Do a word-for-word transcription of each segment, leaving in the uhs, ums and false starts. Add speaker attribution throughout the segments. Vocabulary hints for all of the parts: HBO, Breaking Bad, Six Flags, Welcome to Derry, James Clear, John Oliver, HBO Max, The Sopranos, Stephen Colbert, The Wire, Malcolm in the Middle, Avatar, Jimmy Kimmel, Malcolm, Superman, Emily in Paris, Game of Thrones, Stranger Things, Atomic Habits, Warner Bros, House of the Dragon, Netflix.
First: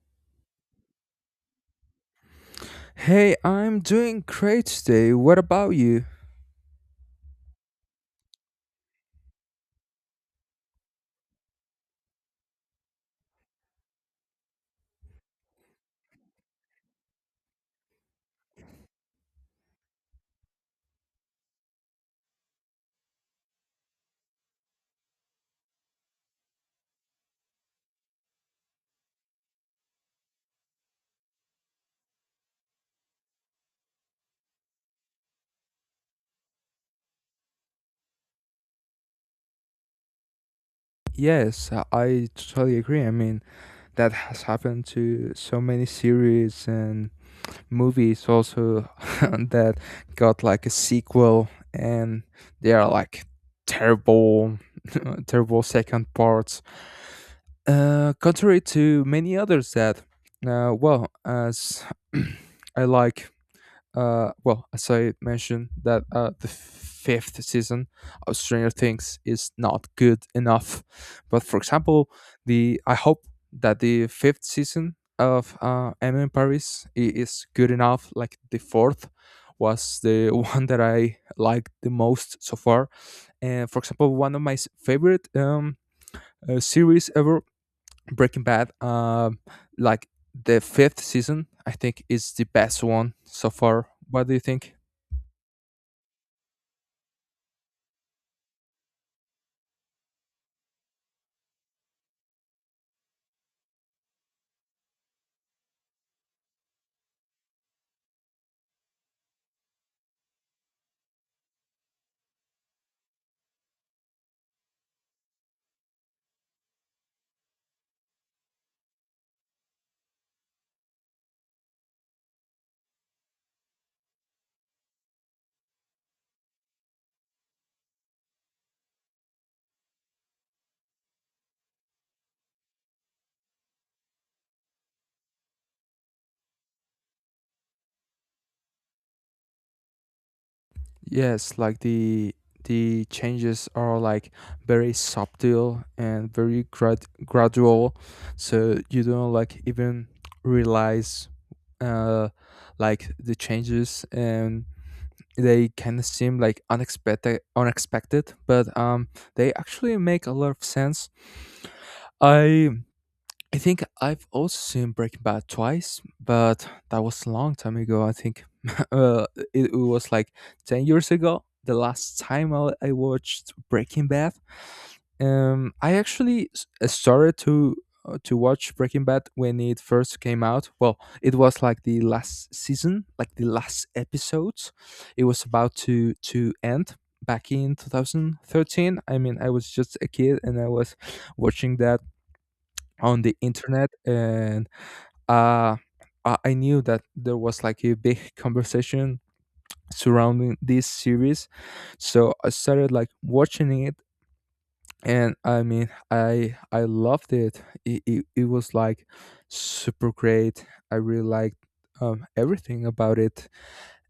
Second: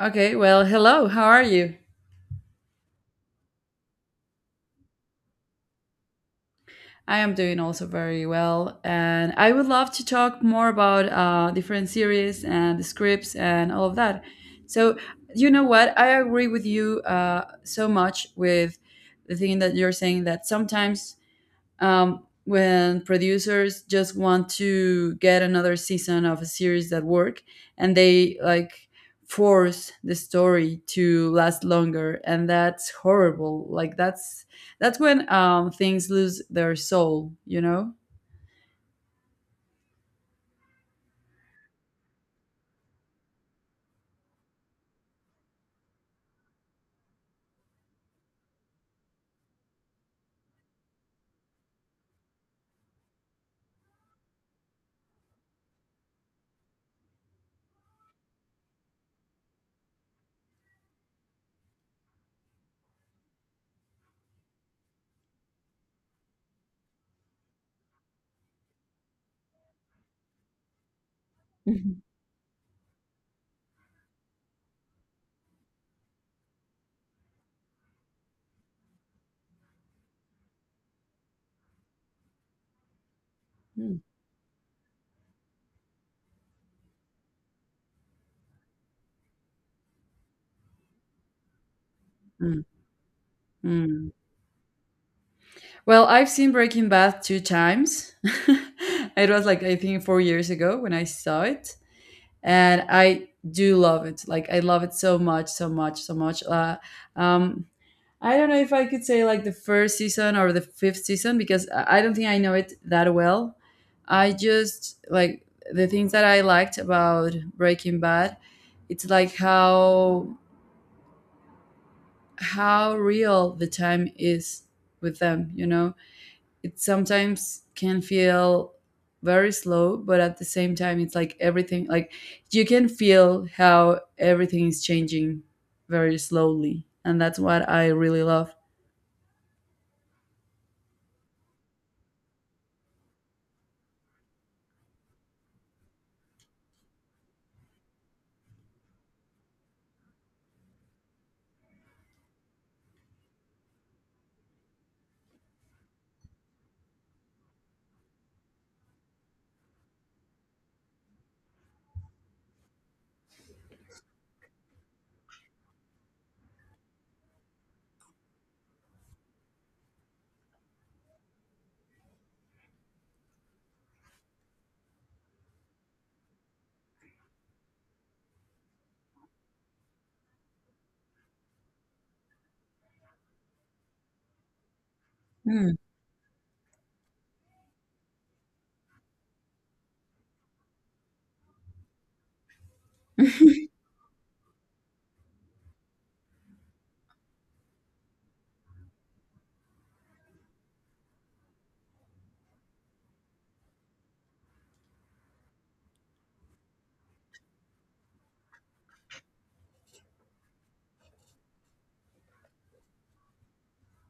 Speaker 1: Okay, well, hello, how are you?
Speaker 2: Hey, I'm doing great today. What about you?
Speaker 1: I am doing also very well, and I would love to talk more about uh, different series and the scripts and all of that. So, you know what? I agree with you uh, so much with the thing that you're saying that sometimes um, when producers just want to get another season of a series that work and they like force the story to last longer, and that's horrible, like that's that's when um, things lose their soul, you know.
Speaker 2: Yes, I I totally agree. I mean, that has happened to so many series and movies also that got like a sequel and they are like terrible, terrible second parts. Uh, contrary to many others that, uh, well, as I like Uh, well, as I mentioned, that uh, the fifth season of Stranger Things is not good enough. But for example, the I hope that the fifth season of uh, Emily in Paris i- is good enough. Like the fourth was the one that I liked the most so far. And for
Speaker 1: Mhm.
Speaker 2: example, one of my s- favorite um, uh, series ever, Breaking Bad. Um, like the fifth season, I think, is the
Speaker 1: Mm.
Speaker 2: best one so far.
Speaker 1: Mm.
Speaker 2: What do you think?
Speaker 1: Well, I've seen Breaking Bad two times. It was like I think four years ago when I saw it, and I do love it. Like I love it so much, so much, so much. Uh, um, I don't know if I could say like the first season or the fifth season because I I don't think I know it that well. I just like the things that I liked about Breaking Bad. It's like how how real the time is with them, you know it sometimes can feel very slow, but at the same time, it's like everything, like you can feel how everything is changing very slowly. And that's what I really love.
Speaker 2: Yes, like the the changes are like very subtle and very grad- gradual, so you don't like even realize uh like the changes and they kind of seem like unexpected unexpected but um they actually make a lot of sense. I I think I've also seen Breaking Bad twice, but that was a long time ago. I think uh, it, it was like ten years ago, the last time I, I watched Breaking Bad. Um, I actually s- uh, started to uh, to watch Breaking Bad when it first came out. Well, it was like the last season, like the last episodes. It was
Speaker 1: Mm,
Speaker 2: about to to end back in twenty thirteen. I mean, I was just a kid and I was watching that on the internet, and uh I I knew that there was like a big conversation surrounding this series, so I started like watching it, and I mean, I I loved it. It it, it was like super great. I really liked um, everything about it,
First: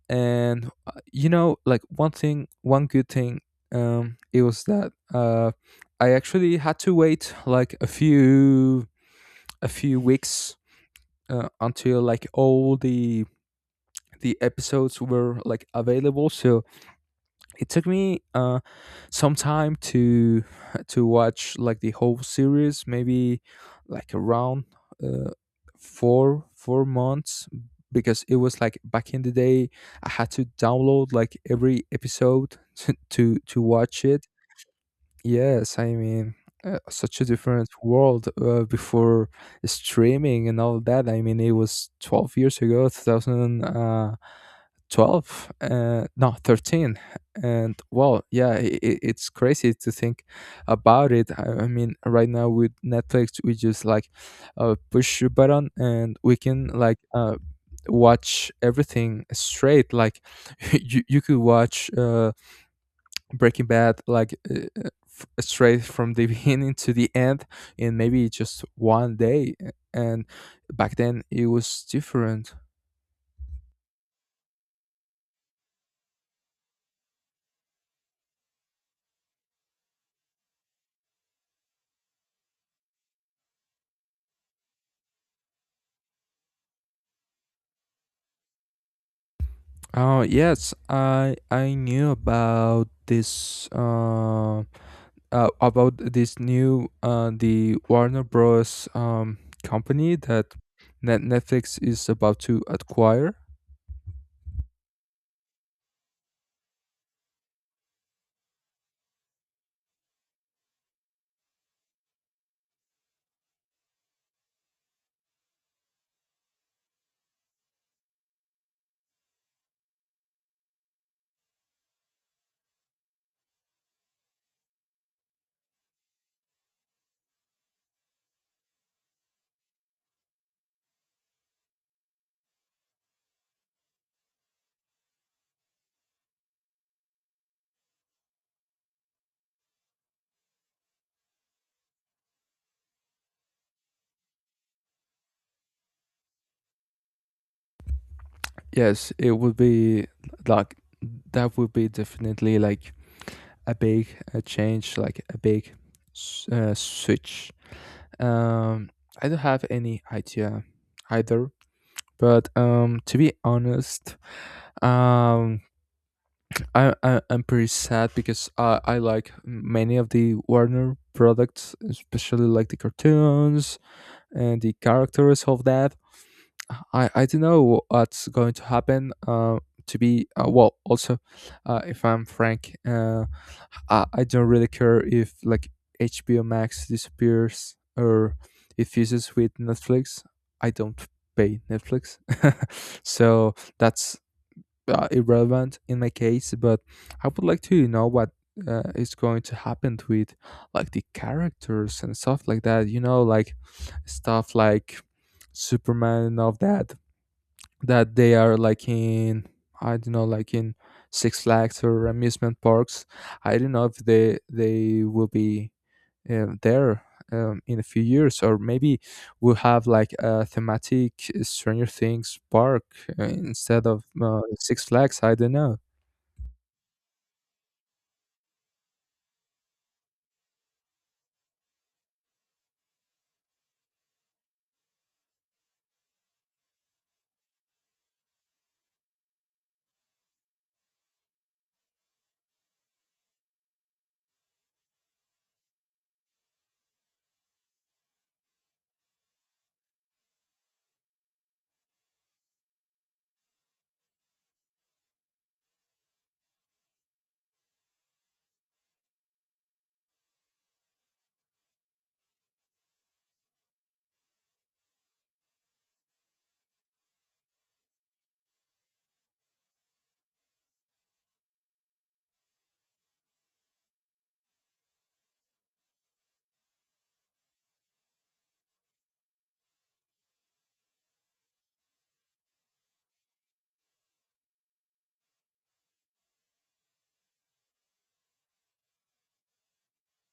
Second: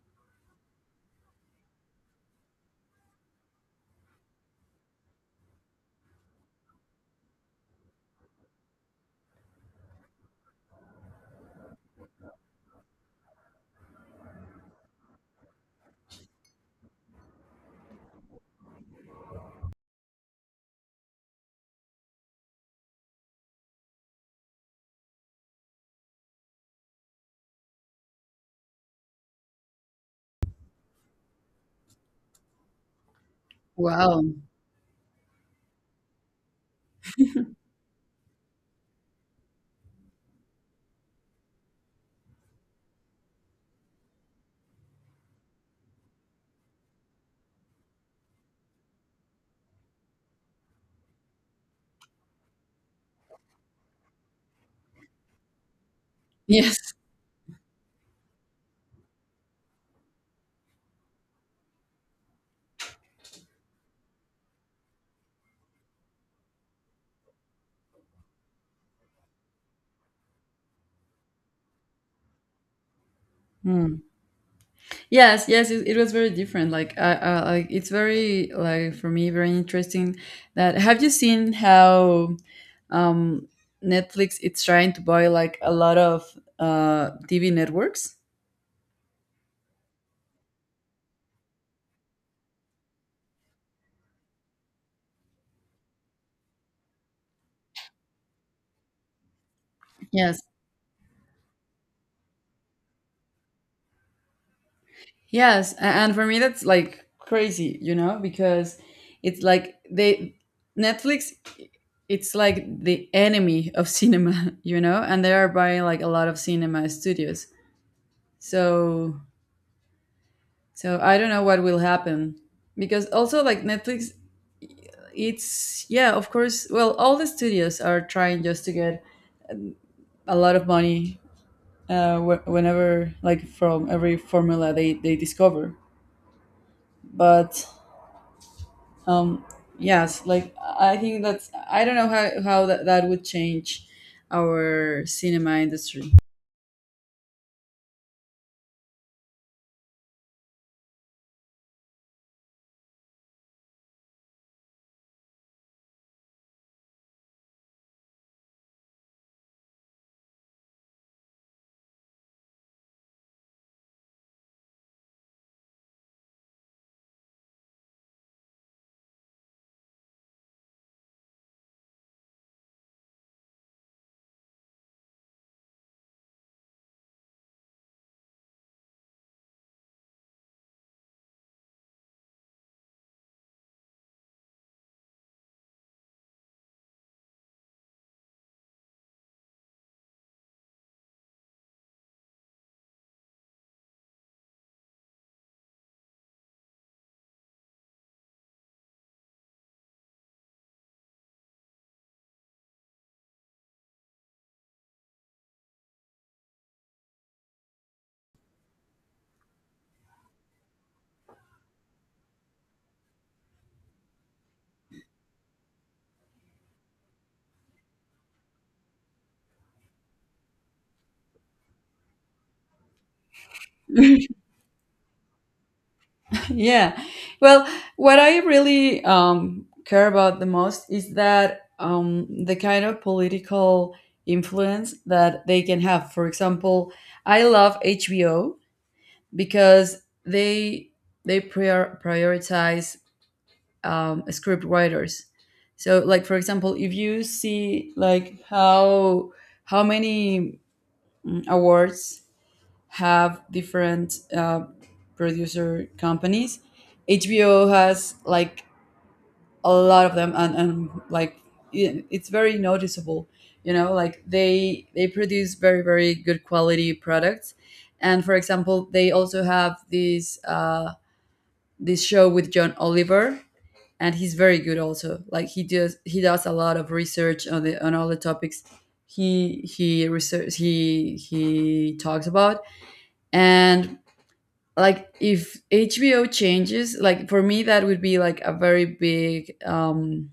Speaker 2: and uh, you know, like one thing, one good thing, um, it was that uh, I actually had to wait like a few a few weeks uh, until like all the the episodes were like available, so it took me uh some time to to watch like the whole series, maybe like around uh, four four months because it was like back in the day I had to download like every episode to to, to watch
Speaker 1: wow.
Speaker 2: it. Yes, I mean, uh, such a different world uh, before streaming and all that. I mean, it was twelve years ago, two thousand, uh. twelve uh, no thirteen. And well, yeah, i i- it's crazy to think about it. I I mean, right now with Netflix we just like uh, push a button and we can
Speaker 1: Yes.
Speaker 2: like uh, watch everything straight, like you, you could watch uh, Breaking Bad like uh, uh, f- straight from the beginning to the end in maybe just one day, uh, and back then it was different.
Speaker 1: Mm. Yes. Yes. It, it was very different. Like, I, I, like it's very like for me very interesting. That, have you seen how um, Netflix it's trying to buy like a lot of uh, T V networks?
Speaker 2: Oh yes, I I knew about this uh, uh about this new uh the Warner Bros um company
Speaker 1: Yes.
Speaker 2: that Net- Netflix is about to acquire.
Speaker 1: Yes, a- and for me that's like crazy, you know, because it's like they, Netflix, it's like the enemy of cinema, you know, and they are buying like a lot of cinema studios. So so I don't know what will happen, because also like Netflix it's, yeah, of course, well all the studios are trying just to get a lot of money uh wh- whenever like from every formula they they discover. But um yes, like I think that's, I don't know how, how that, that would change our cinema industry.
Speaker 2: Yes, it would be like that would be definitely like a big a change, like a big s- uh, switch. Um, I don't have any idea either, but um to be honest, um I, I I'm pretty sad because I I like many of the Warner products, especially like the cartoons and the characters of that. I I don't know what's going to happen. Uh, to be uh, well, also, uh, if I'm frank, uh, I I don't really care if like H B O Max disappears or it fuses with Netflix. I don't pay Netflix, so that's uh, irrelevant in my case, but I would like to know what uh, is going to happen with like the characters and stuff like that. You know, like stuff like Superman and all that. That they are like in I don't know, like in Six Flags or amusement parks. I don't know if they they will be uh, there um, in a few years, or maybe we'll have like a thematic Stranger Things park uh, instead of uh, Six Flags. I don't know.
Speaker 1: Yeah, well, what I really um care about the most is that, um, the kind of political influence that they can have. For example, I love HBO because they they prior- prioritize um, script writers. So, like for example, if you see like how how many mm, awards have different uh, producer companies, H B O has like a lot of them, and, and like it- it's very noticeable. You know, like they they produce very very good quality products, and for example, they also have this uh, this show with John Oliver, and he's very good also. Like he does he does a lot of research on the on all the topics he he research he he talks about. And like if HBO changes, like for me that would be like a very big um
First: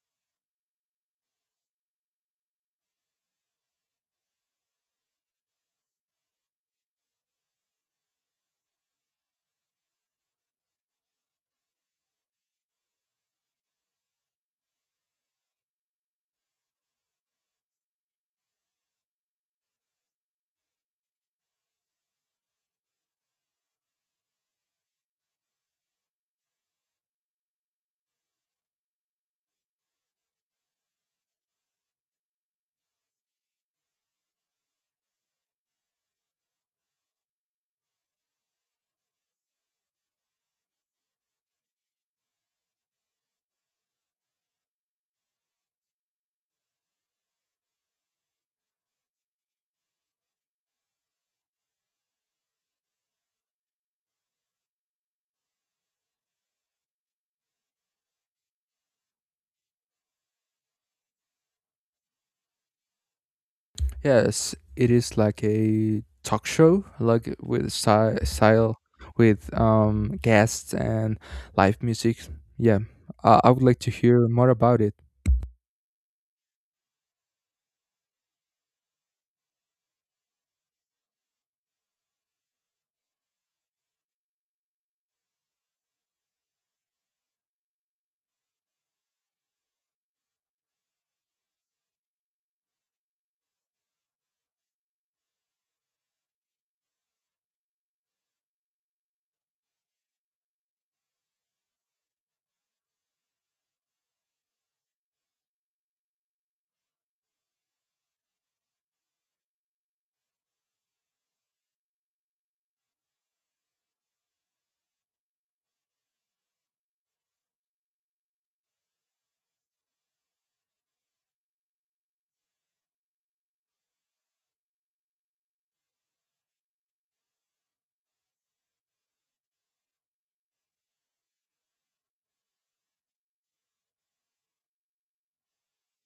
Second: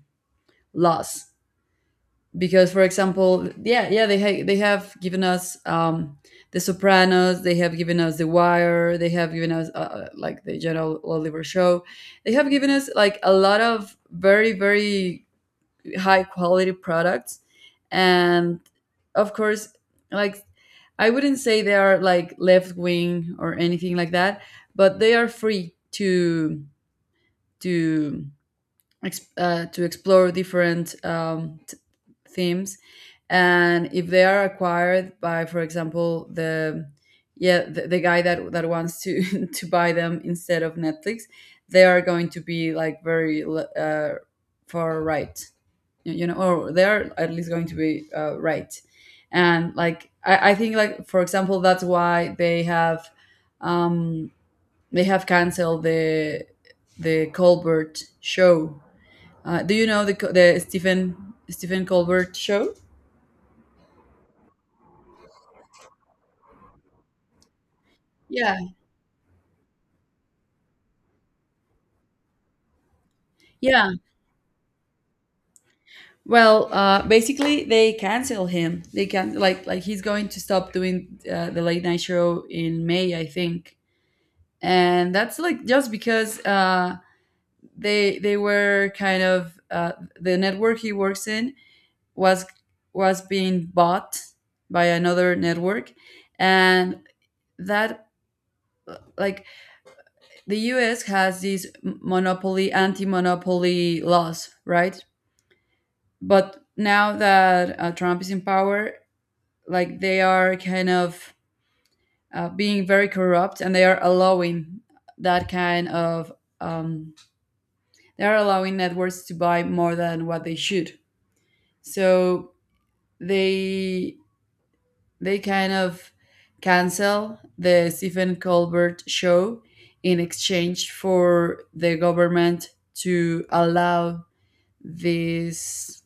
Speaker 1: loss because, for example, yeah, yeah, they ha- they have given us um The Sopranos, they have given us The Wire, they have given us uh, uh, like the general Oliver show, they have given us like a lot of very very high quality products. And of course, like I wouldn't say they are like left wing or anything like that, but they are free to to ex- uh, to explore different um, t- themes. And if they are acquired by, for example, the yeah, the, the guy that that wants to to buy them instead of Netflix, they are going to be like very le- uh, far right, y- you know, or they're at least going to be uh, right. And like I, I think like for example that's why they have um they have canceled the the Colbert show. Uh, do you know the Co- the stephen stephen Colbert show?
Speaker 2: Yes, it is like a talk show, like with style,
Speaker 1: Yeah,
Speaker 2: style with um, guests and live music. Yeah, I I would like to
Speaker 1: yeah,
Speaker 2: hear more about it.
Speaker 1: well uh basically they cancel him. They can, like like he's going to stop doing uh, the late night show in May I think. And that's like just because uh they they were kind of uh, the network he works in was was being bought by another network, and that like the U S has these monopoly anti-monopoly laws, right? But now that uh, Trump is in power, like they are kind of uh, being very corrupt, and they are allowing that kind of um, they are allowing networks to buy more than what they should. So they they kind of cancel the Stephen Colbert show in exchange for the government to allow this,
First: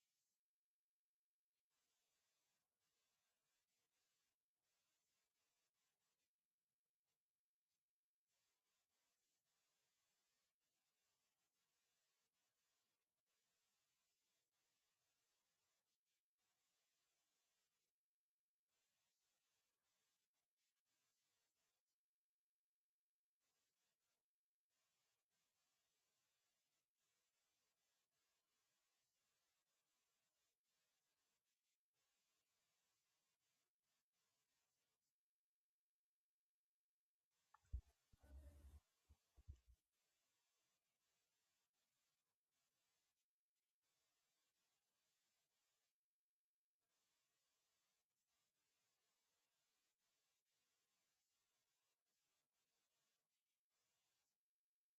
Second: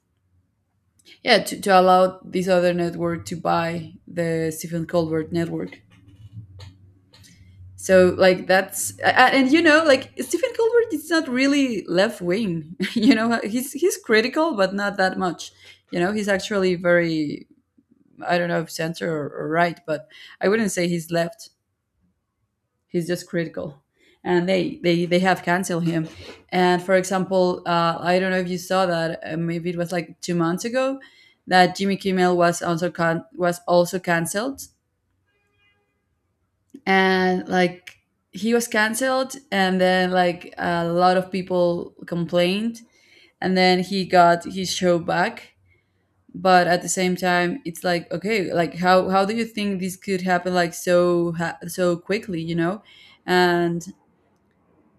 Speaker 1: yeah, to, to allow this other network to buy the Stephen Colbert network. So like that's a- and you know like Stephen Colbert is not really left wing. You know he's he's critical but not that much. You know he's actually very, I don't know, if center or, or right, but I wouldn't say he's left. He's just critical, and they they they have canceled him. And for example, uh, I don't know if you saw that. Uh, maybe it was like two months ago that Jimmy Kimmel was also can- was also canceled, and like he was canceled, and then like a lot of people complained, and then he got his show back. But at the same time, it's like okay, like how how do you think this could happen like so ha- so quickly, you know? and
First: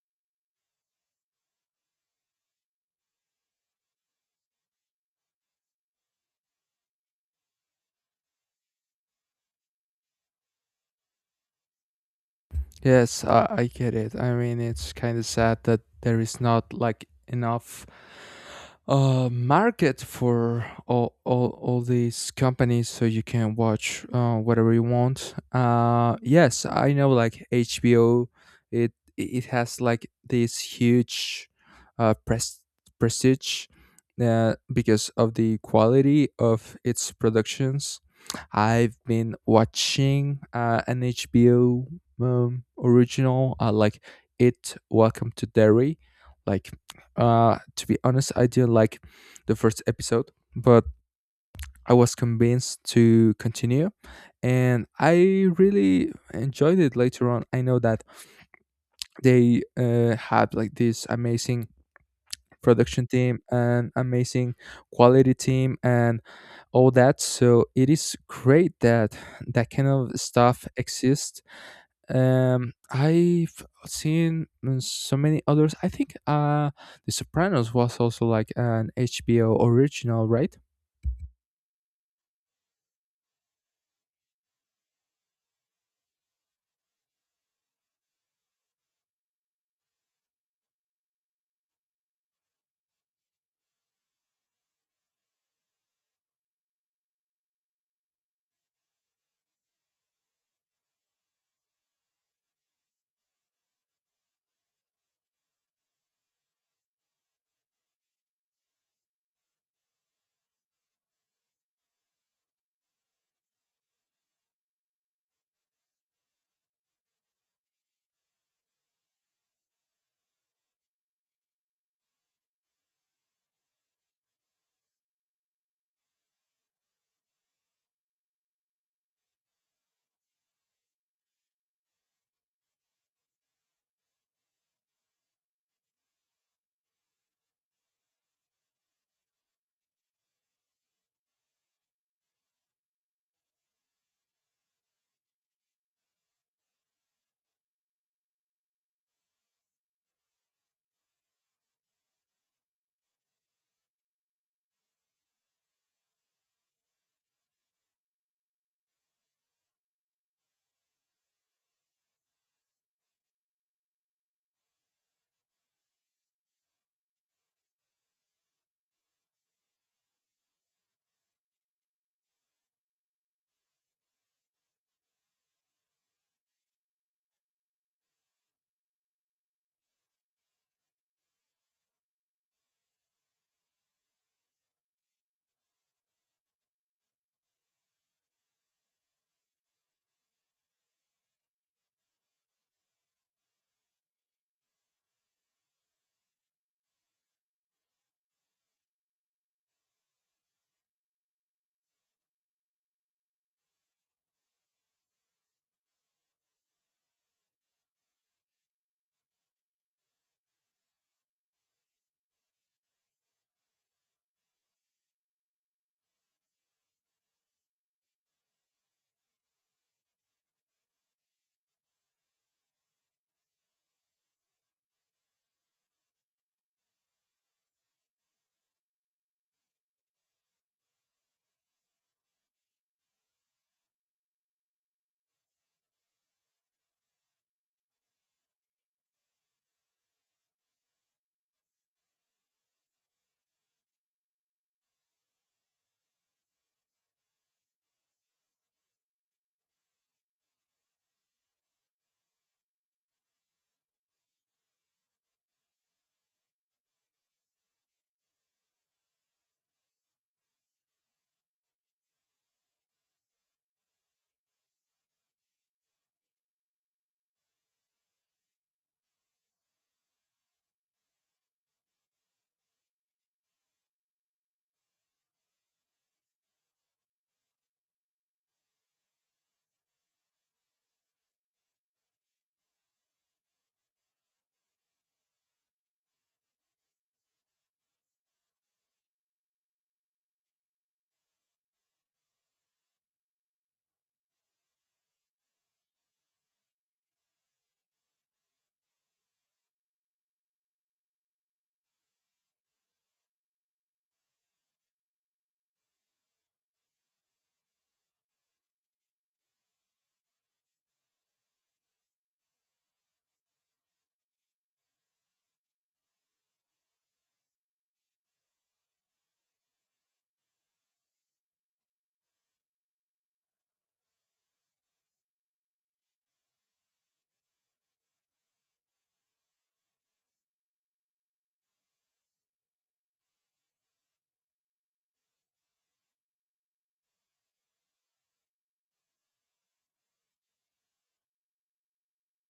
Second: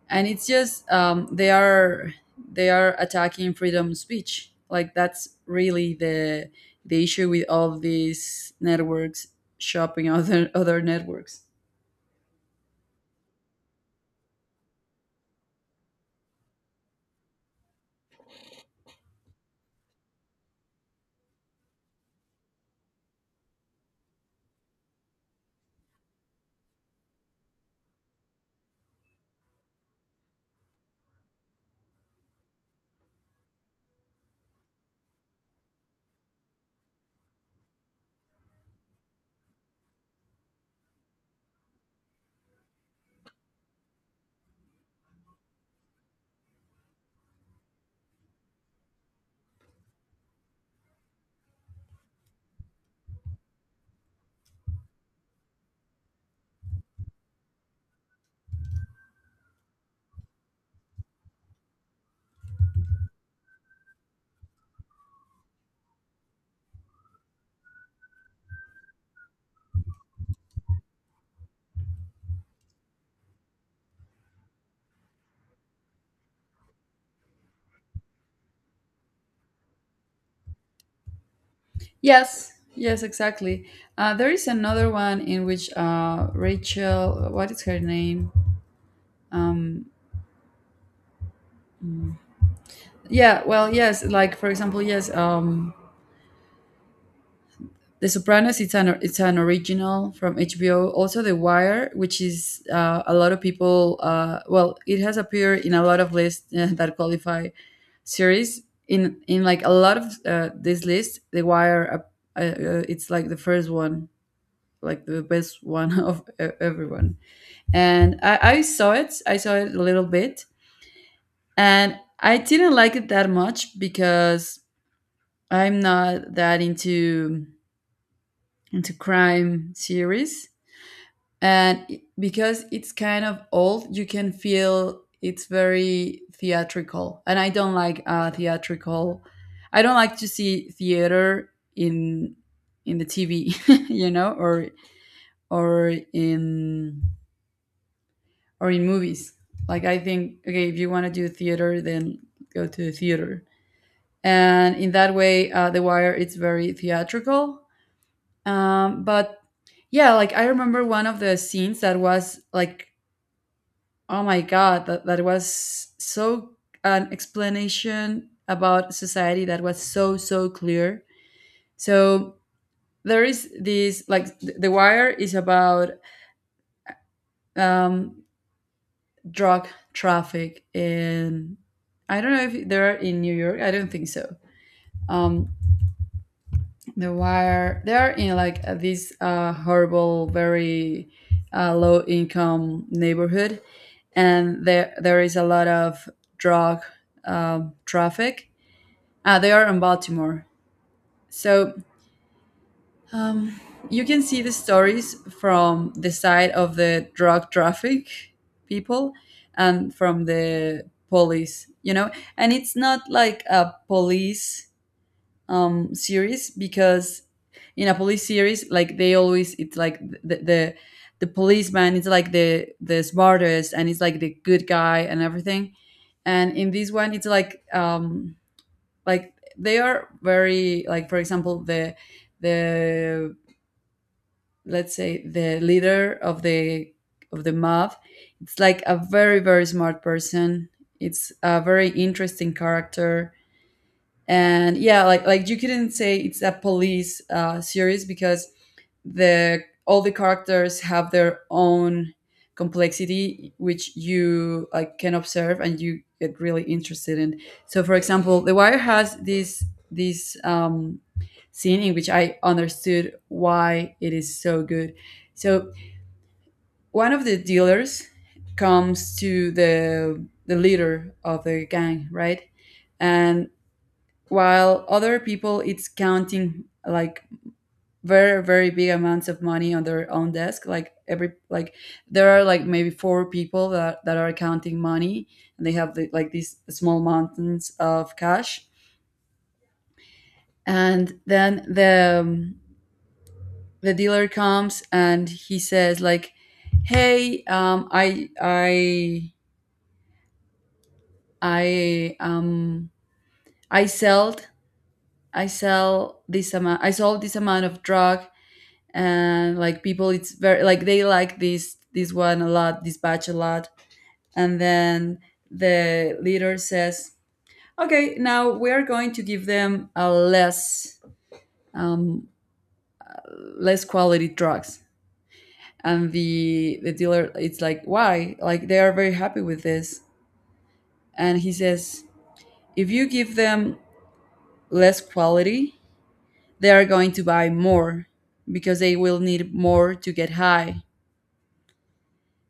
Speaker 1: and it's just um they are they are attacking freedom of speech. Like that's really the the issue with all these networks shopping other other networks.
Speaker 2: Yes, I, I get it. I mean, it's kind of sad that there is not like enough uh market for all all, all these companies so you can watch uh, whatever you want. Uh yes, I know like H B O it it has like this huge uh pres- prestige uh, because of the quality of its productions. I've been watching uh, an H B O um, original. I like it, Welcome to Derry. Like, uh to be honest, I didn't like the first episode, but I was convinced to continue, and I really enjoyed it later on. I know that they uh, had like this amazing production team and amazing quality team and all that, so it is great that that kind of stuff exists. um, I've seen mm, so many others. I think uh, The Sopranos was also like an H B O original, right?
Speaker 1: Yes, yes, exactly. Uh, there is another one in which uh Rachel, what is her name? um yeah, well, yes, like for example, yes, um, The Sopranos, it's an it's an original from H B O. Also, The Wire, which is uh, a lot of people. Uh, well, it has appeared in a lot of lists uh, that qualify series. In in like a lot of uh, this list, The Wire, uh, uh, it's like the first one, like the best one of e- everyone. And I, I saw it. I saw it a little bit, and I didn't like it that much because I'm not that into into crime series. And i- because it's kind of old, you can feel it's very theatrical, and I don't like uh theatrical, I don't like to see theater in in the TV, you know, or or in or in movies. Like I think okay, if you want to do theater, then go to the theater. And in that way uh, The Wire it's very theatrical. Um, but yeah, like I remember one of the scenes that was like, oh my God, that, that was so an explanation about society that was so, so clear. So there is this, like, th- The Wire is about um, drug traffic, and I don't know if they're in New York. I don't think so. Um, the Wire, they're in like uh, this uh, horrible, very uh, low income neighborhood. And there, there is a lot of drug um, traffic. Uh, they are in Baltimore. So, um, you can see the stories from the side of the drug traffic people and from the police, you know? And it's not like a police um, series because in a police series, like they always, it's like the, the, the policeman is like the, the smartest, and it's like the good guy and everything. And in this one, it's like, um, like they are very, like for example the the let's say the leader of the of the mob, it's like a very very smart person, it's a very interesting character. And yeah, like like you couldn't say it's a police uh, series, because the all the characters have their own complexity, which you like can observe, and you get really interested in. So for example, The Wire has this this um, scene in which I understood why it is so good. So one of the dealers comes to the the leader of the gang, right? And while other people it's counting like very very big amounts of money on their own desk, like every, like there are like maybe four people that, that are counting money, and they have the, like these small mountains of cash. And then the um, the dealer comes and he says like, hey um i i i um I sold, i sell this amount I sold this amount of drug, and like people it's very like, they like this this one a lot, this batch a lot. And then the leader says, okay, now we are going to give them a less um, less quality drugs. And the the dealer it's like, why? Like they are very happy with this. And he says, if you give them less quality, they are going to buy more because they will need more to get high.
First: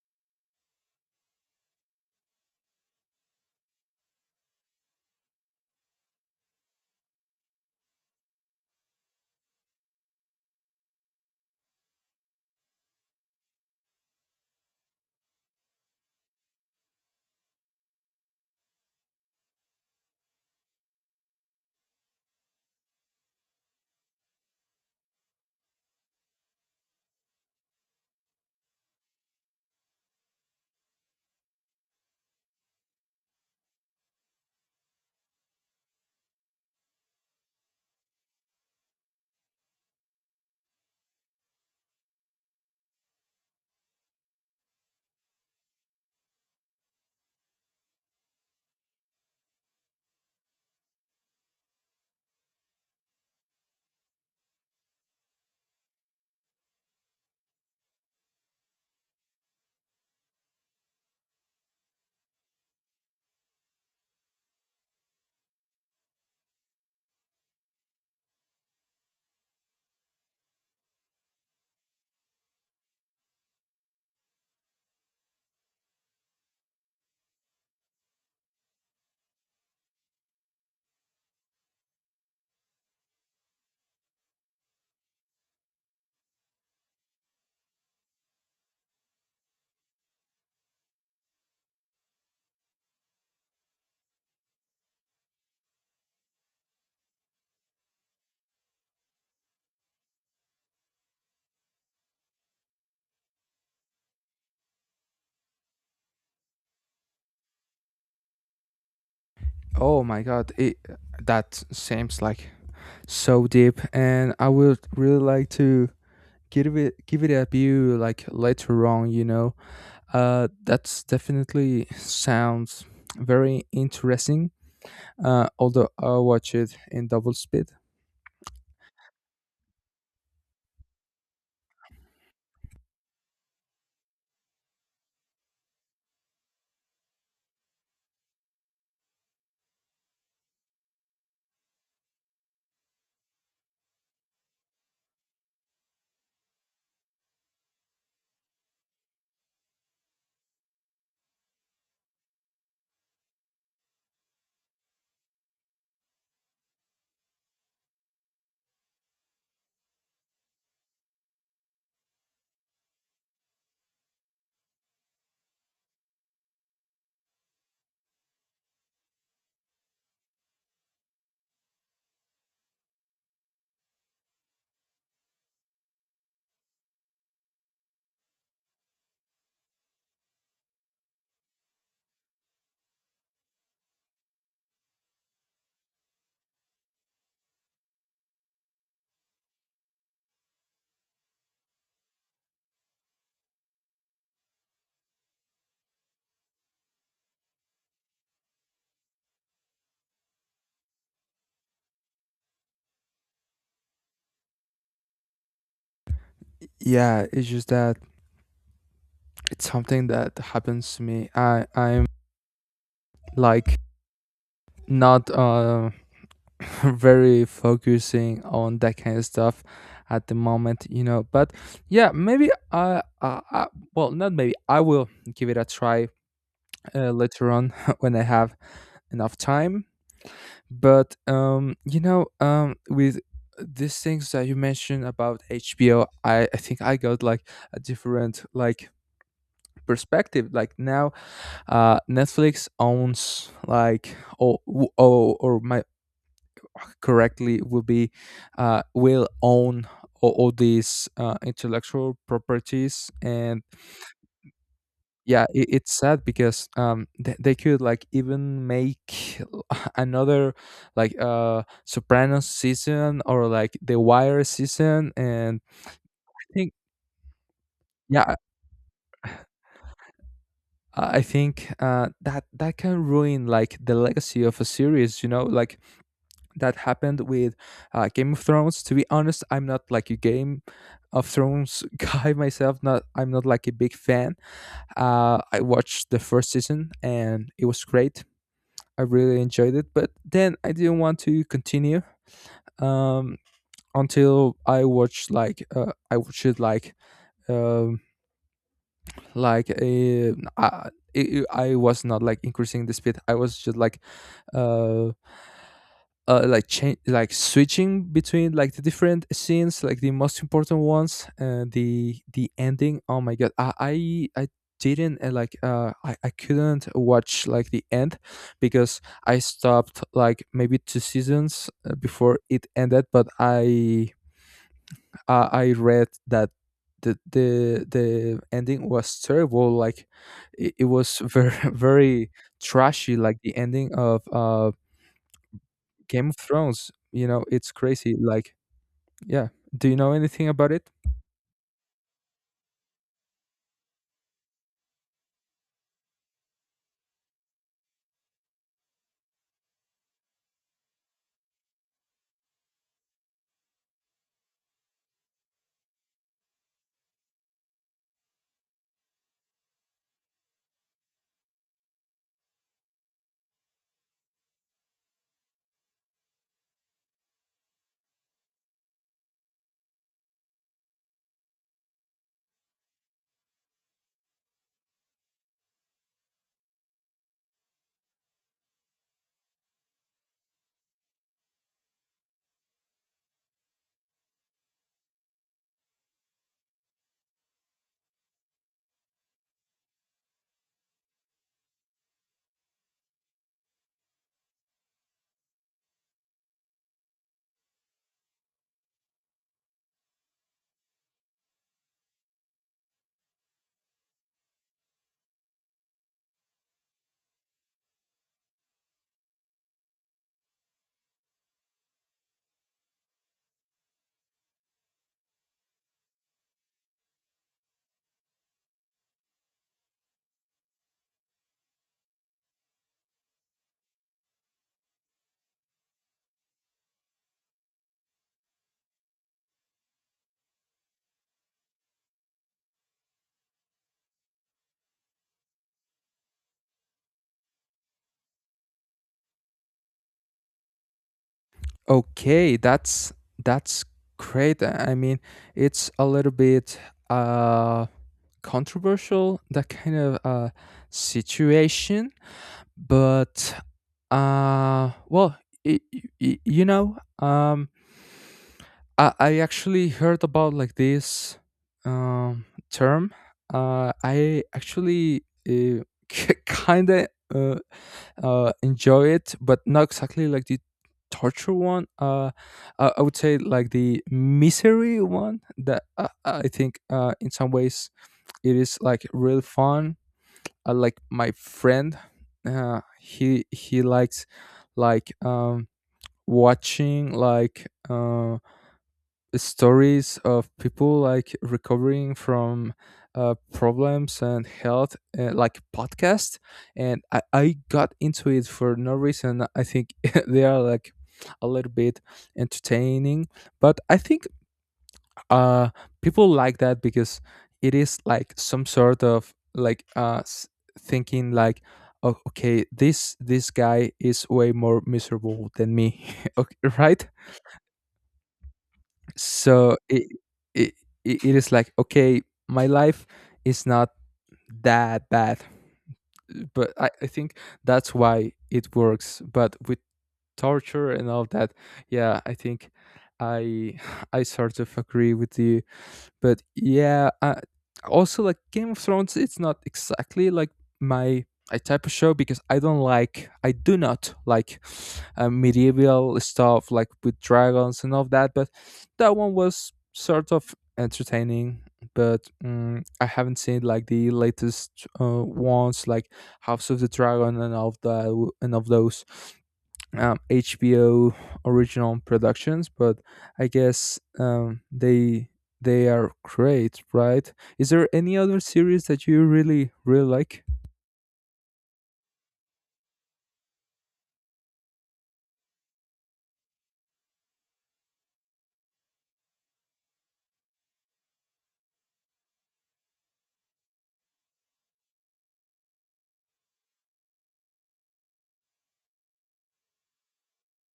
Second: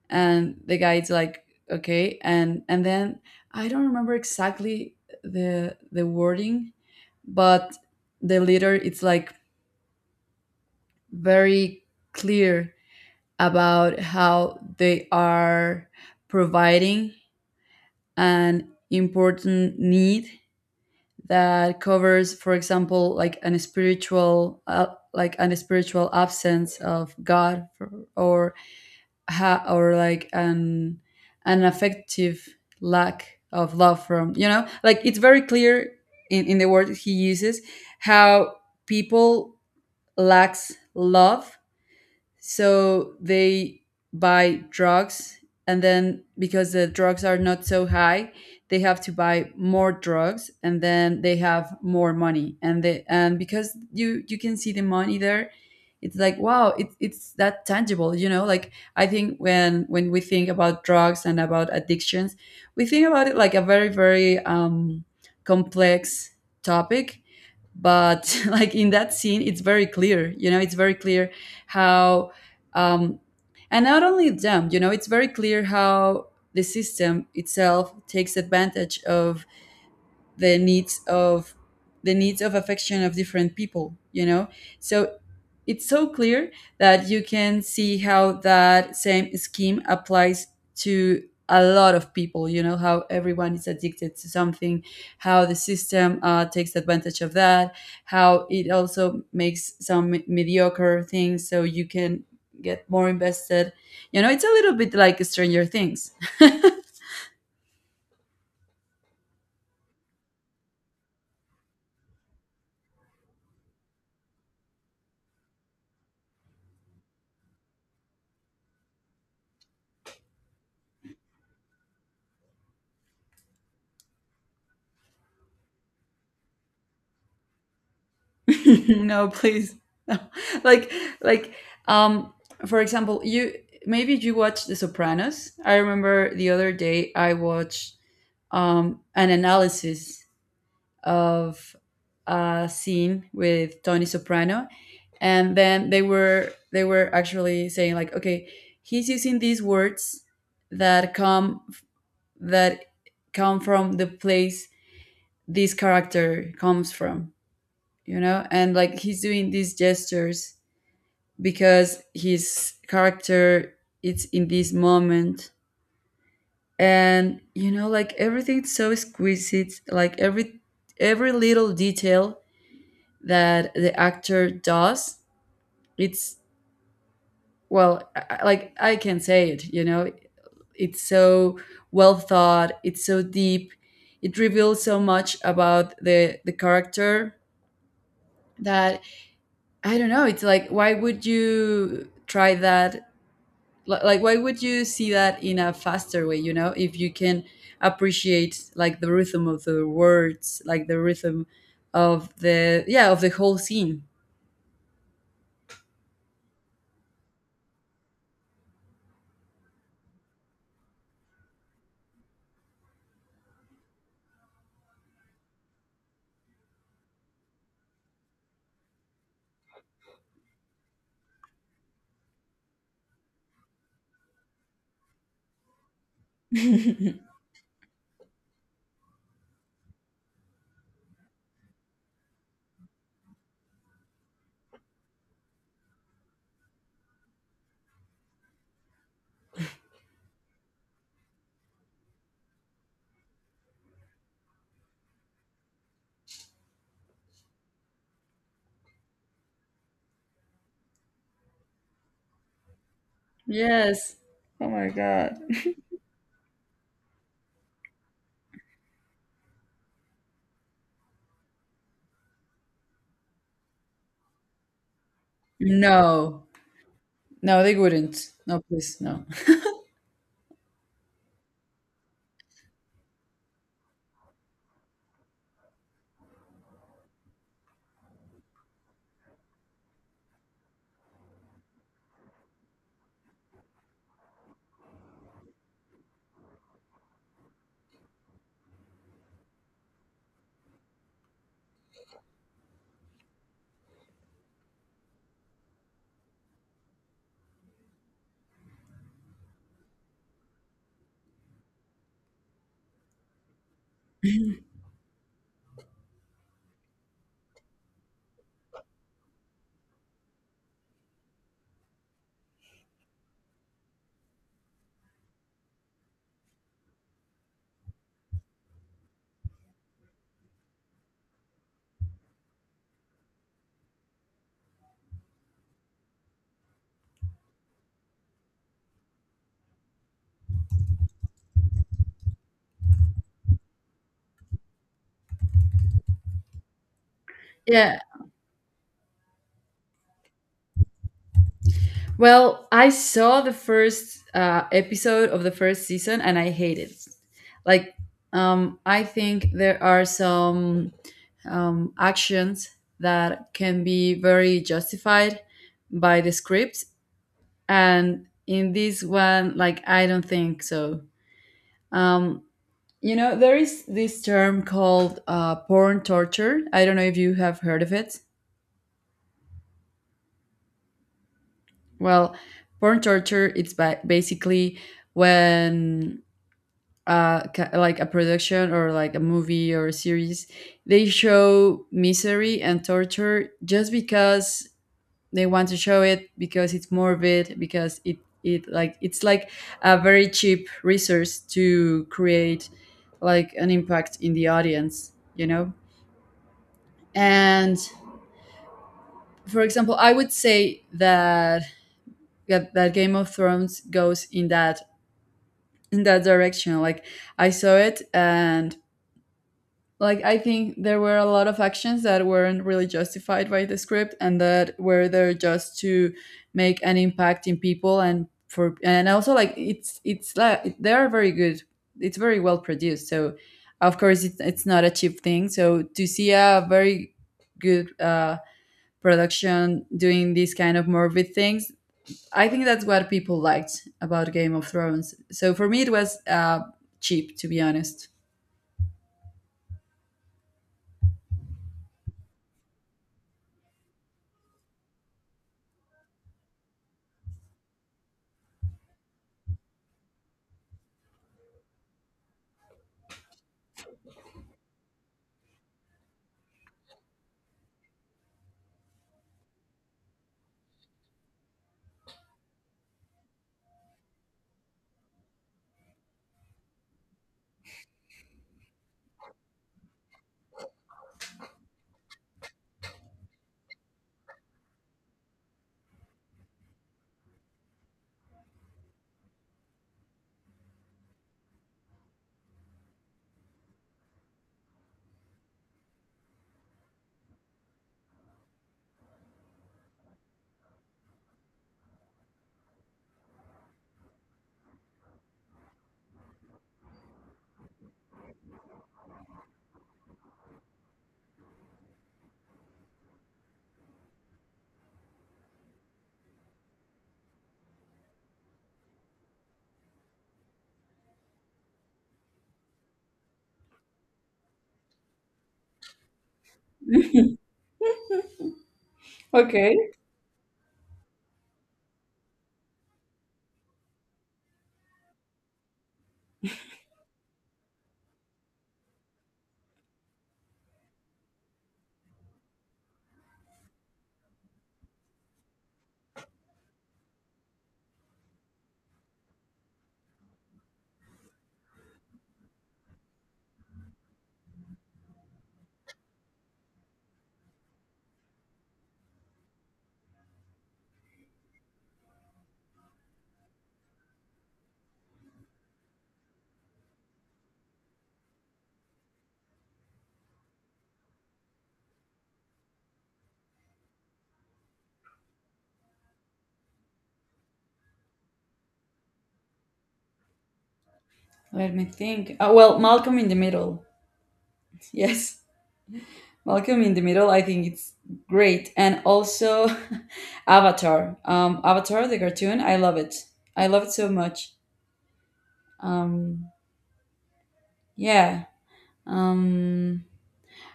Speaker 1: And the guy's like, okay. and and then I don't remember exactly the the wording, but the leader it's like very clear about how they are providing an important need that covers, for example Like an spiritual uh, like an spiritual absence of God, or ha- or like an an affective lack of love from you know like it's very clear in, in the word he uses how people lacks love, so they buy drugs. And then because the drugs are not so high, they have to buy more drugs, and then they have more money and they, and because you you can see the money there, it's like, wow, it, it's that tangible. You know like, I think when when we think about drugs and about addictions, we think about it like a very very um complex topic. But like in that scene, it's very clear, you know, it's very clear how, um and not only them, you know, it's very clear how the system itself takes advantage of the needs of, the needs of affection of different people, you know. So it's so clear that you can see how that same scheme applies to a lot of people. You know, how everyone is addicted to something, how the system uh, takes advantage of that, how it also makes some me- mediocre things so you can get more invested. You know, it's a little bit like Stranger Things.
Speaker 2: Oh my god, it, that seems like so deep, and I would really like to give it give it a view like later on. You know, uh, that's definitely sounds very interesting. Uh, although I'll watch it in double speed.
Speaker 1: No, please. No. Like like um for example, you maybe you watch The Sopranos. I remember the other day I watched um an analysis of a scene with Tony Soprano, and then they were, they were actually saying like, okay, he's using these words that come, that come from the place this character comes from, you know? And like he's doing these gestures because his character is in this moment. And you know, like, everything's so exquisite, like every every little detail that the actor does, it's, well, I, I- like I can say it, you know, it's so well thought, it's so deep. It reveals so much about the the character that I don't know, it's like, why would you try that? Li- like, why would you see that in a faster way, you know, if you can appreciate like the rhythm of the words, like the rhythm of the, yeah, of the whole scene.
Speaker 2: Yeah, it's just that it's something that happens to me. I I like not uh, very focusing on that kind of stuff at the moment, you know, but yeah, maybe I, I, I well not maybe I will give it a try uh, later on when I have enough time. But um you know, um with these things that you mentioned about HBO, i i think I got like a different like perspective. Like, now uh Netflix owns like or or, or my correctly will be uh, will own all, all these uh, intellectual properties and
Speaker 1: Yes.
Speaker 2: yeah, it, it's sad because um they, they could like even make another like uh Sopranos season or like The Wire season. And
Speaker 1: No,
Speaker 2: I think,
Speaker 1: no they wouldn't,
Speaker 2: yeah, i
Speaker 1: no please no.
Speaker 2: I think uh that that can ruin like the legacy of a series, you know, like that happened with uh, Game of Thrones. To be honest, I'm not like a Game of Thrones guy myself. Not I'm not like a big fan. Uh, I watched the first season and it was great. I really enjoyed it, but then I didn't want to continue, um, until I watched like uh, I watched it like um, like a. I, I I was not like increasing the speed. I was just like uh, uh, like change like switching between like the different scenes, like the most important ones and the the ending. Oh my god, i i, I didn't uh, like uh I, I couldn't watch like the end because I stopped like maybe two seasons uh, before it ended, but i uh, I read that the, the the ending was terrible. Like, it, it was very very trashy, like the ending of uh Game of Thrones, you know, it's
Speaker 1: Yeah.
Speaker 2: crazy. Like, yeah. Do you know anything about it?
Speaker 1: Well, I saw the first uh, episode of the first season and I hated it. Like, um I think there are some um, actions that can be very justified by the scripts, and in this one, like, I don't think so. um, you know, there is this term called uh, porn torture. I don't know if you have heard of it. Well, porn torture, it's ba- basically when uh, ca- like a production or like a movie or a series, they show misery and torture just because they want to show it, because it's morbid, because it, it like it's like a very cheap resource to create like an impact in the audience, you know. And for example, I would say that that, that Game of Thrones goes in that, in that direction. Like, I saw it, and like, I think there were a lot of actions that weren't really justified by the script and that were there just to make an impact in people. And for, and also, like, it's it's like they are very good. It's very well produced. So, of course, it's it's not a cheap thing. So to see a very good uh, production doing these kind of morbid things, I think that's what people liked about Game of Thrones. So for me, it was uh, cheap, to be honest.
Speaker 2: Okay, that's that's great. I mean, it's a little bit uh controversial that kind of uh situation, but uh well, y y y- you know, um I, I actually heard about like this um, term. Uh, I actually uh, kind of uh, uh, enjoy it, but not exactly like the torture one. Uh, I, I would say like the misery one, that I, I think uh, in some ways it is like real fun. Uh, like my friend, uh, he he likes like um, watching like. Uh, stories of people like recovering from uh, problems and health, uh, like podcast. And I, I got into it for no reason. I think they are like a little bit entertaining, but I think uh people like that because it is like some sort of like uh s- thinking like oh, okay, this this guy is way more miserable than me. Okay, right,
Speaker 1: Okay.
Speaker 2: so it it it it is like okay, my life is not that bad. But I, I think that's why it works. But with torture and all that, yeah, I think I I sort of agree with you. But yeah, I, also like Game of Thrones, it's not exactly like my a type of show because I don't like, I do not like uh, medieval stuff like with dragons and all that. But that one was sort of entertaining. But mm I haven't seen like the latest uh, ones, like House of the Dragon and all of the and of those um, H B O original productions, but I guess um, they they are great, right? Is there any other series that you really really like?
Speaker 1: Let me think. Oh, well, Malcolm in the Middle. Yes, Malcolm in the Middle. I think it's great. And also Avatar. Um, Avatar the cartoon. I love it. I love it so much. Um, yeah. Um,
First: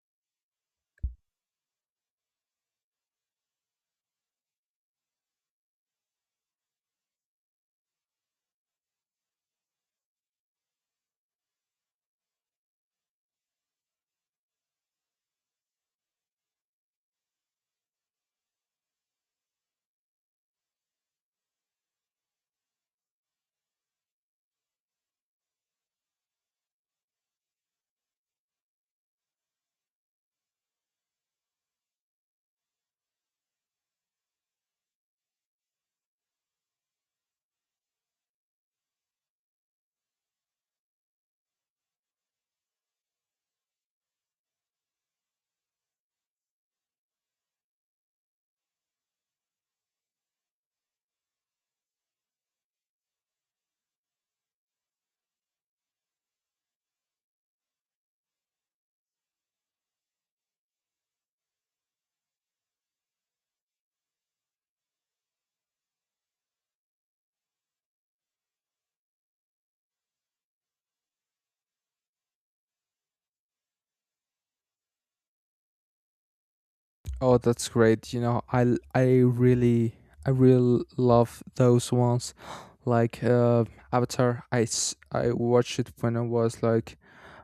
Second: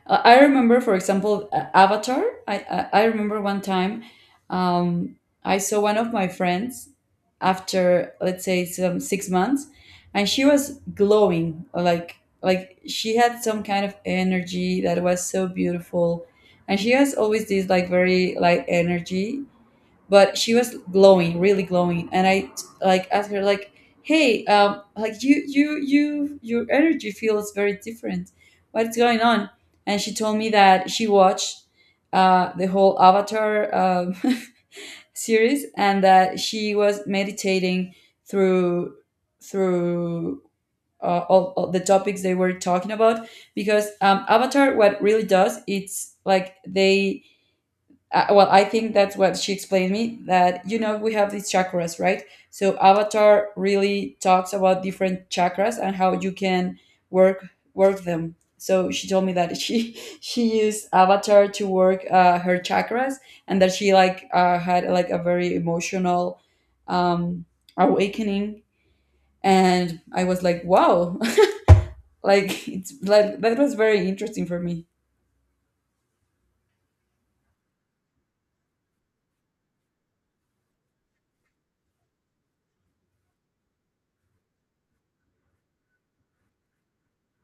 Speaker 1: I I remember, for example, uh, Avatar. I, I, I remember one time, um, I saw one of my friends after, let's say, some six months, and she was glowing, like like she had some kind of energy that was so beautiful. And she has always this like very light energy, but she was glowing, really glowing. And I like asked her like, hey, um like, you you you your energy feels very different, what's going on? And she told me that she watched uh, the whole Avatar, um, series, and that she was meditating through, through uh, all, all the topics they were talking about. Because um, Avatar, what really does, it's like they, uh, well, I think that's what she explained me, that, you know, we have these chakras, right? So Avatar really talks about different chakras and how you can work, work them. So she told me that she she used Avatar to work uh, her chakras, and that she like uh, had like a very emotional um, awakening. And I was like, wow, like, it's like, that was very interesting for me.
Speaker 2: Oh, that's great. You know, I l- I really I really love those ones, like uh, Avatar. I s- I watched it when I was like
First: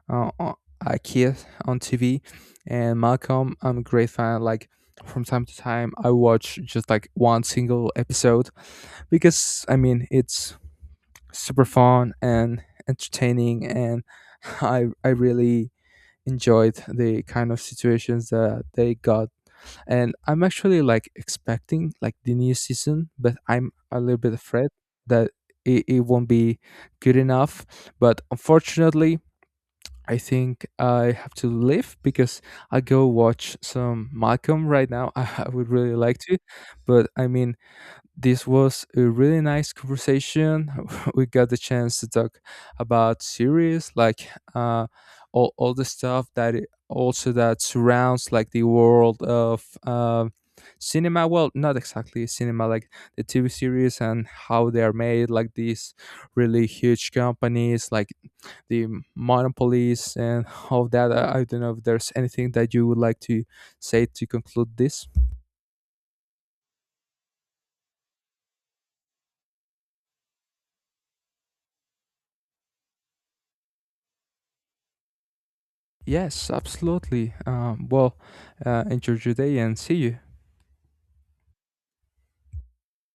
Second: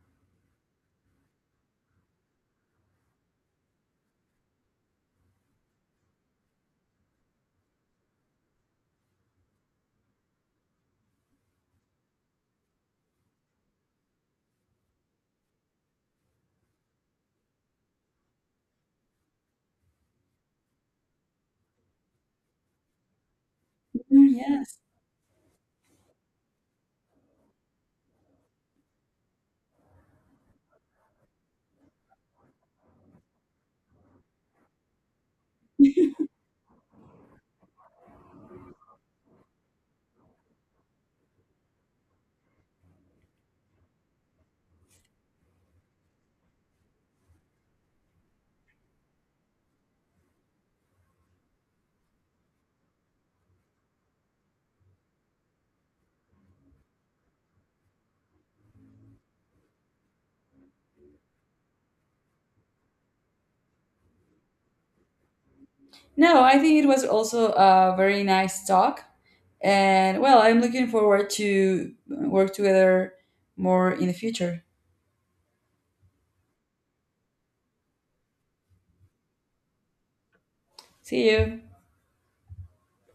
Speaker 2: uh, on Ikea on T V, and Malcolm. I'm a great fan. Like from time to time, I watch just like one single episode because I mean it's super fun and entertaining, and I I really enjoyed the kind of situations that they got. And I'm actually like expecting like the new season, but I'm a little
Speaker 1: Mm,
Speaker 2: bit
Speaker 1: yeah.
Speaker 2: afraid that it, it won't be good enough. But unfortunately I think I have to leave because I go watch some Malcolm right now. I would really like to, but I mean, this was a really nice conversation. We got the chance to talk about series, like uh, all all the stuff that it- also that surrounds like the world of um cinema. Well, not exactly cinema, like the T V series and how they are made, like these really huge companies, like the monopolies and all that. I, I don't know if there's anything that you would like to say to conclude this.
Speaker 1: No, I think it was also a very nice talk. And well, I'm looking forward to work together more in the future.
Speaker 2: Yes, absolutely. Um, well, uh, enjoy your day and see you.
Speaker 1: See you.